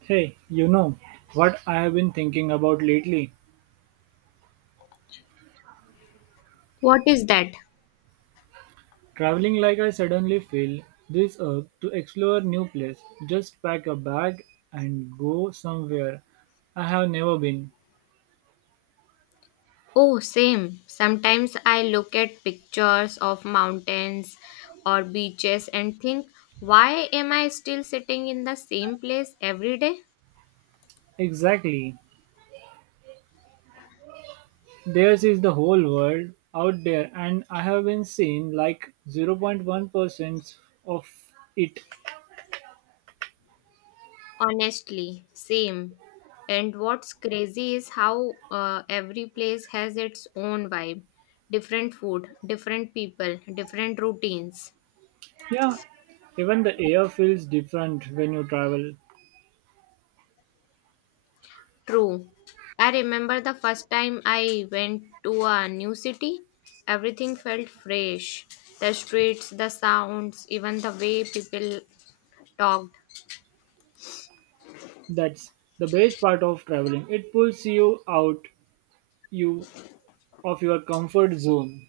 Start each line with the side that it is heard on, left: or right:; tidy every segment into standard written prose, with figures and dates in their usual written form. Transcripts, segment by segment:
right: Hey, you know what I have been thinking about lately?
left: What is that?
right: Traveling like I suddenly feel this urge to explore new place. Just pack a bag and go somewhere I have never been.
left: Oh, same. Sometimes I look at pictures of mountains or beaches and think, why am I still sitting in the same place every day?
right: Exactly. Theirs is the whole world out there and I have been seeing like 0.1% of it.
left: Honestly, same. And what's crazy is how every place has its own vibe, different food, different people, different routines.
right: Yeah. Even the air feels different when you travel.
left: True. I remember the first time I went to a new city. Everything felt fresh. The streets, the sounds, even the way people talked.
right: That's the best part of traveling. It pulls you out you of your comfort zone.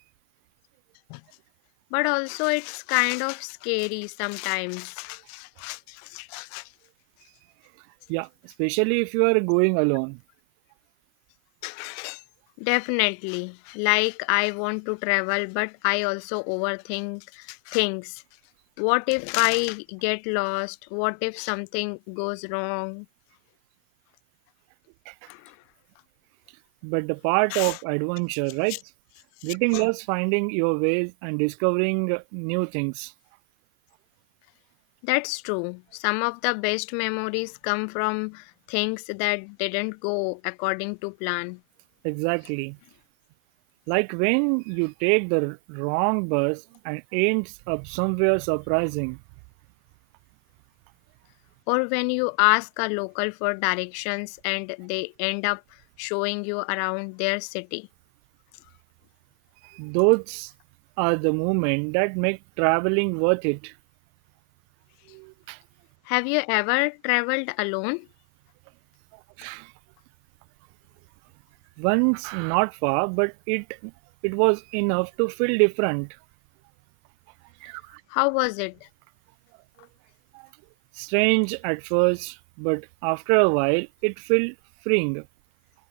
left: But also, it's kind of scary sometimes.
right: Yeah, especially if you are going alone.
left: Definitely. Like, I want to travel, but I also overthink things. What if I get lost? What if something goes wrong?
right: But the part of adventure, right? Getting lost, finding your ways, and discovering new things.
left: That's true. Some of the best memories come from things that didn't go according to plan,
right: Exactly. Like when you take the wrong bus and ends up somewhere surprising.
left: or when you ask a local for directions and they end up showing you around their city.
right: Those are the moments that make traveling worth it.
left: Have you ever traveled alone?
right: Once not far, but it was enough to feel different.
left: How was it?
right: Strange at first, but after a while it felt freeing.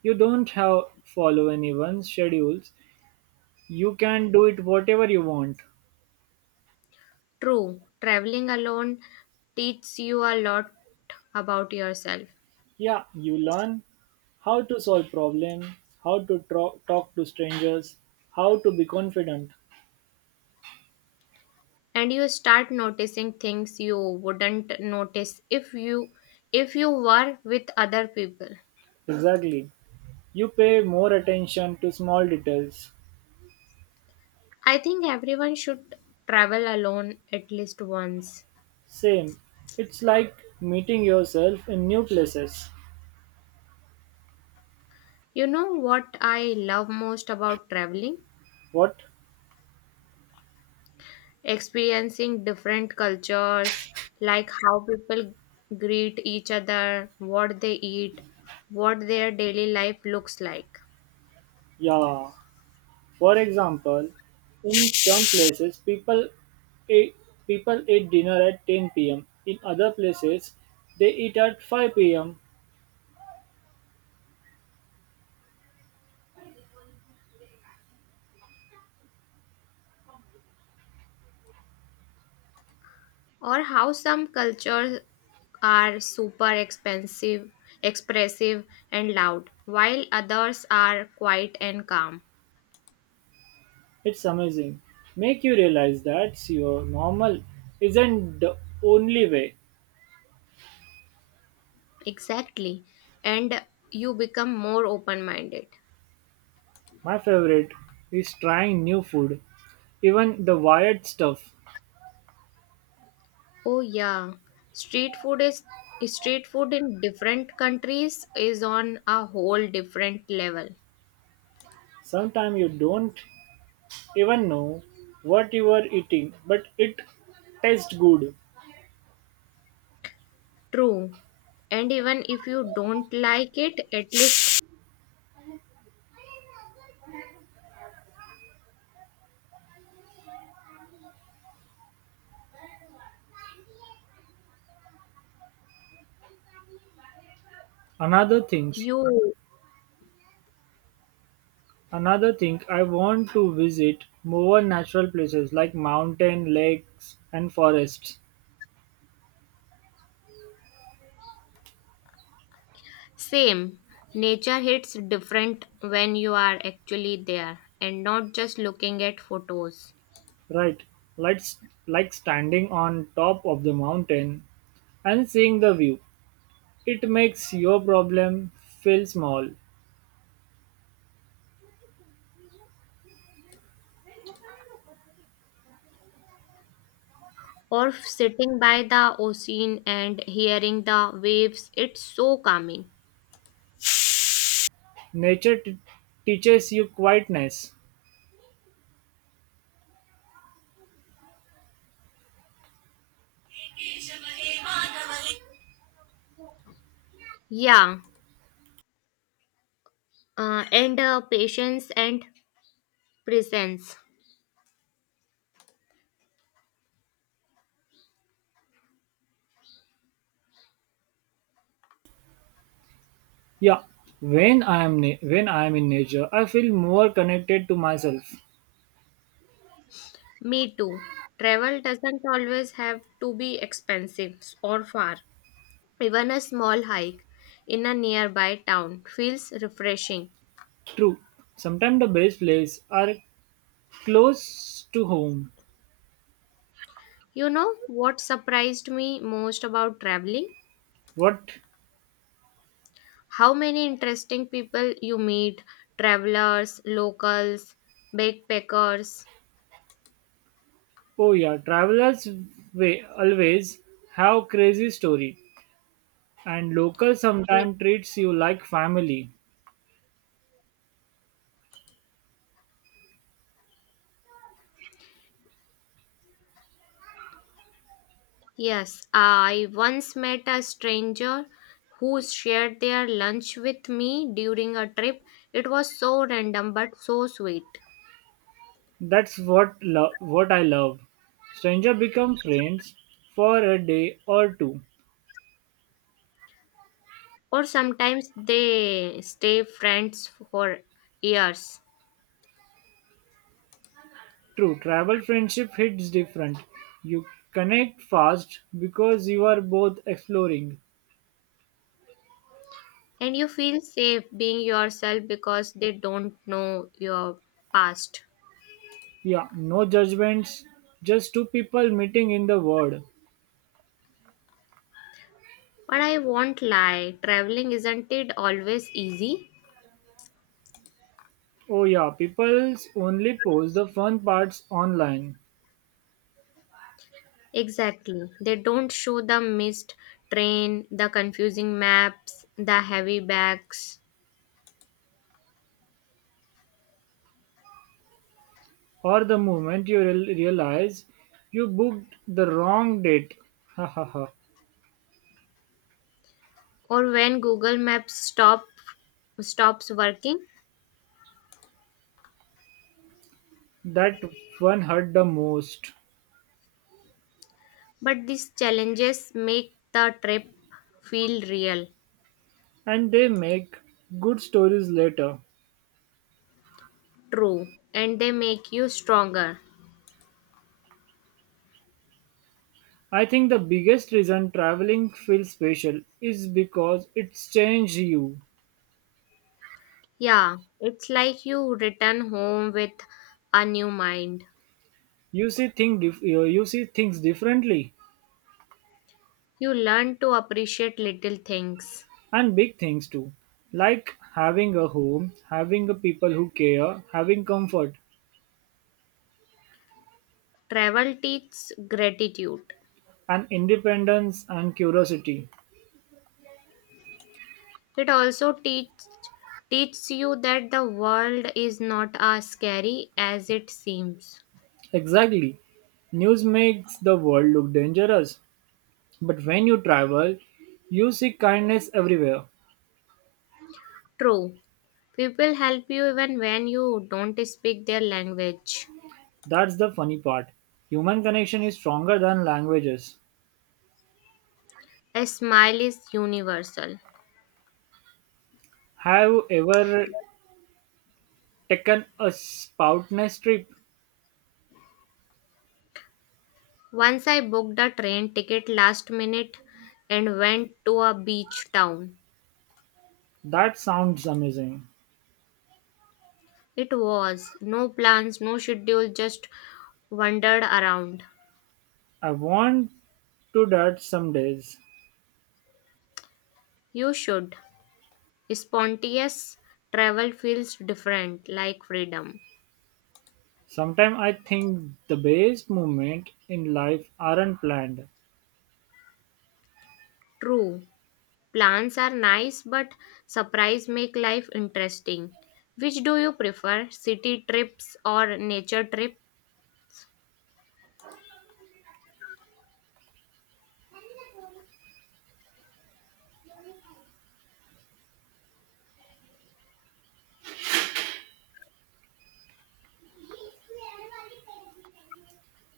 right: You don't have follow anyone's schedules. You can do it whatever you want.
left: True, traveling alone teaches you a lot about yourself,
right: Yeah, you learn how to solve problems, how to talk to strangers, how to be confident.
left: and you start noticing things you wouldn't notice if you were with other people.
right: Exactly. You pay more attention to small details.
left: I think everyone should travel alone at least once.
right: Same. It's like meeting yourself in new places.
left: You know what I love most about traveling?
right: What?
left: Experiencing different cultures, like how people greet each other, what they eat, what their daily life looks like,
right: Yeah. For example, in some places eat, people eat dinner at 10 p.m. In other places, they eat at 5 p.m.
left: or how some cultures are super expensive, expressive, and loud, while others are quiet and calm.
right: It's amazing. Make you realize that your normal isn't the only way.
left: Exactly. And you become more open minded.
right: My favorite is trying new food, even the wired stuff.
left: Oh yeah. Street food is Street food in different countries is on a whole different level.
right: Sometimes you don't even know what you are eating, but it tastes good.
left: True. And even if you don't like it, at least
right: Another thing
left: you
right: Another thing, I want to visit more natural places like mountain, lakes and forests.
left: same. Nature hits different when you are actually there and not just looking at photos.
right: Right. Like like standing on top of the mountain and seeing the view. It makes your problem feel small.
left: Or sitting by the ocean and hearing the waves, it's so calming.
right: Nature teaches you quietness.
left: Yeah, and patience and presence.
right: Yeah, when I am in nature, I feel more connected to myself.
left: Me too. Travel doesn't always have to be expensive or far. Even a small hike in a nearby town feels refreshing.
right: True, sometimes the best places are close to home.
left: You know what surprised me most about traveling?
right: What?
left: How many interesting people you meet, travelers, locals, backpackers.
right: Oh yeah, travelers always have crazy story, and local sometimes treats you like family.
left: Yes, I once met a stranger who shared their lunch with me during a trip. It was so random but so sweet.
right: That's what I love. Stranger become friends for a day or two.
left: Or sometimes they stay friends for years,
right: True, travel friendship hits different. You connect fast because you are both exploring.
left: and you feel safe being yourself because they don't know your past.
right: Yeah, no judgments, just two people meeting in the world.
left: But I won't lie, traveling isn't it always easy?
right: Oh yeah, people's only post the fun parts online.
left: Exactly. They don't show the missed train, the confusing maps, the heavy bags,
right: Or the moment you realize you booked the wrong date. Ha ha ha.
left: or when Google Maps stops working.
right: That one hurt the most.
left: But these challenges make the trip feel real,
right: And they make good stories later.
left: true, and they make you stronger.
right: I think the biggest reason traveling feels special is because it's changed you.
left: Yeah, it's like you return home with a new mind.
right: You see you see things differently
left: You learn to appreciate little things.
right: and big things too. Like having a home, having a people who care, having comfort
left: Travel teaches gratitude.
right: and independence and curiosity.
left: It also teaches you that the world is not as scary as it seems.
right: Exactly. News makes the world look dangerous. But when you travel, you see kindness everywhere.
left: True. People help you even when you don't speak their language.
right: That's the funny part. Human connection is stronger than languages.
left: A smile is universal.
right: Have you ever taken a spoutness trip?
left: Once I booked a train ticket last minute and went to a beach town.
right: That sounds amazing.
left: It was no plans, no schedule, just wandered around.
right: I want to that some days.
left: You should. Spontaneous travel feels different, like freedom.
right: Sometimes I think the best moments in life aren't planned.
left: True, plans are nice, but surprise make life interesting. Which do you prefer, city trips or nature trip?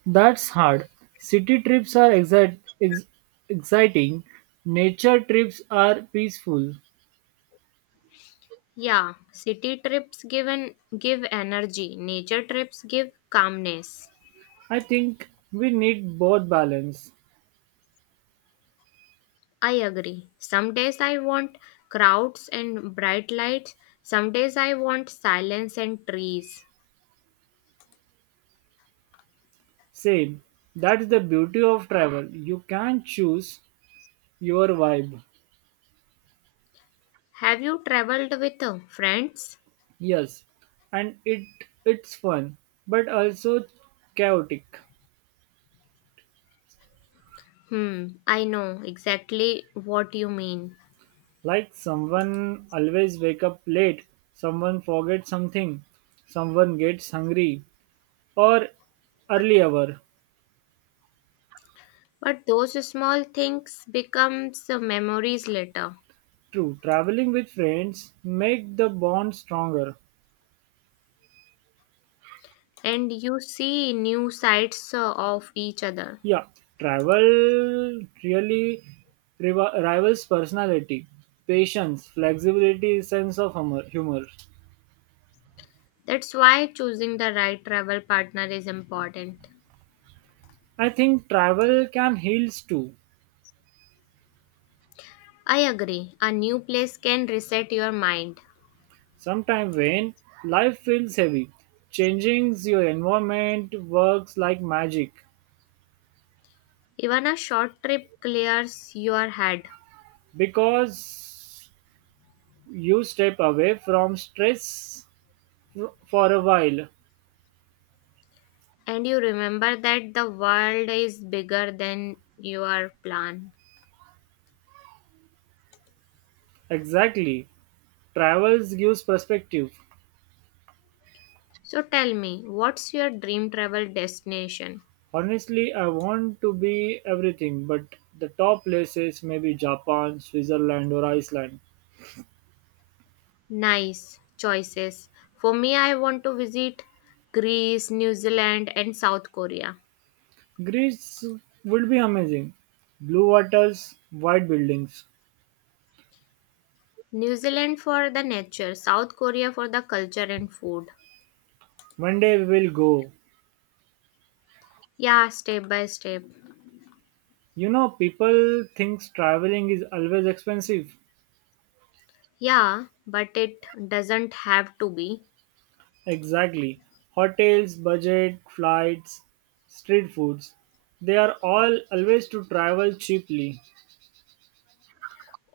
right: That's hard. City trips are exciting, nature trips are peaceful.
left: Yeah, city trips give an, give energy, nature trips give calmness.
right: I think we need both balance.
left: I agree. Some days I want crowds and bright lights, some days I want silence and trees.
right: Same. That's the beauty of travel. You can choose your vibe.
left: Have you traveled with friends?
right: Yes, and it's fun, but also chaotic.
left: Hmm, I know exactly what you mean.
right: Like someone always wake up late, someone forgets something, someone gets hungry, or early hour.
left: But those small things becomes memories later,
right: True, traveling with friends make the bond stronger.
left: and you see new sides of each other.
right: Yeah, travel really rivals personality, patience, flexibility, sense of humor. Humor.
left: That's why choosing the right travel partner is important.
right: I think travel can heal too.
left: I agree. A new place can reset your mind.
right: Sometimes when life feels heavy, changing your environment works like magic
left: Even a short trip clears your head,
right: because you step away from stress for a while.
left: and you remember that the world is bigger than your plan.
right: Exactly. Travels gives perspective.
left: So tell me, what's your dream travel destination?
right: Honestly, I want to be everything, but the top places may be Japan, Switzerland, or Iceland.
left: Nice choices. For me, I want to visit Greece, New Zealand, and South Korea.
right: Greece would be amazing. Blue waters, white buildings.
left: New Zealand for the nature, South Korea for the culture and food.
right: One day we will go.
left: Yeah, step by step.
right: You know, people think traveling is always expensive.
left: Yeah, but it doesn't have to be.
right: Exactly. Hotels, budget, flights, street foods. They are all always to travel cheaply.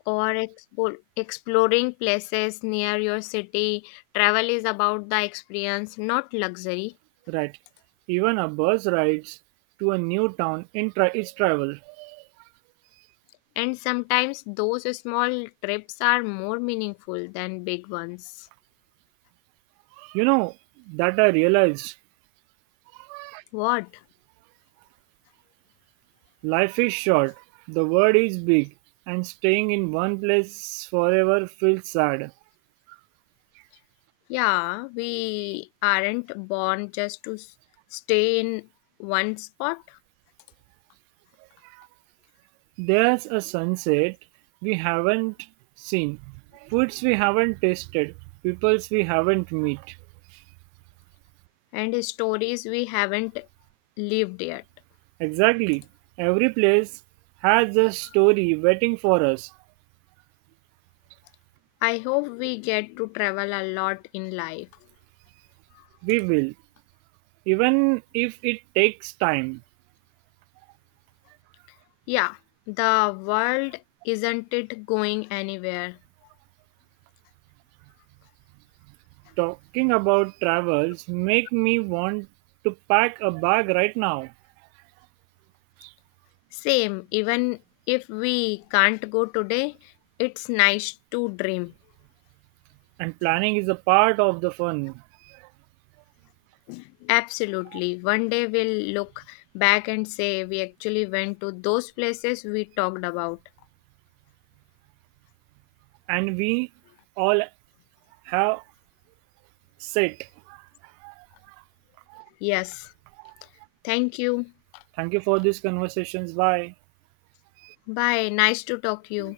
left: Or exploring places near your city. Travel is about the experience, not luxury.
right: Right. Even a bus rides to a new town in is travel.
left: And sometimes those small trips are more meaningful than big ones.
right: You know that I realized
left: What?
right: life is short, the world is big, and staying in one place forever feels sad.
left: Yeah, we aren't born just to stay in one spot,
right: There's a sunset we haven't seen, foods we haven't tasted, peoples we haven't met.
left: and stories we haven't lived yet.
right: Exactly, every place has a story waiting for us.
left: I hope we get to travel a lot in life.
right: We will, even if it takes time.
left: Yeah, the world isn't it going anywhere.
right: Talking about travels make me want to pack a bag right now.
left: Same, even if we can't go today, it's nice to dream.
right: And planning is a part of the fun.
left: Absolutely. One day we'll look back and say we actually went to those places we talked about.
right: And we all have set.
left: Yes. Thank you.
right: Thank you for these conversations. Bye.
left: Bye. Nice to talk to you.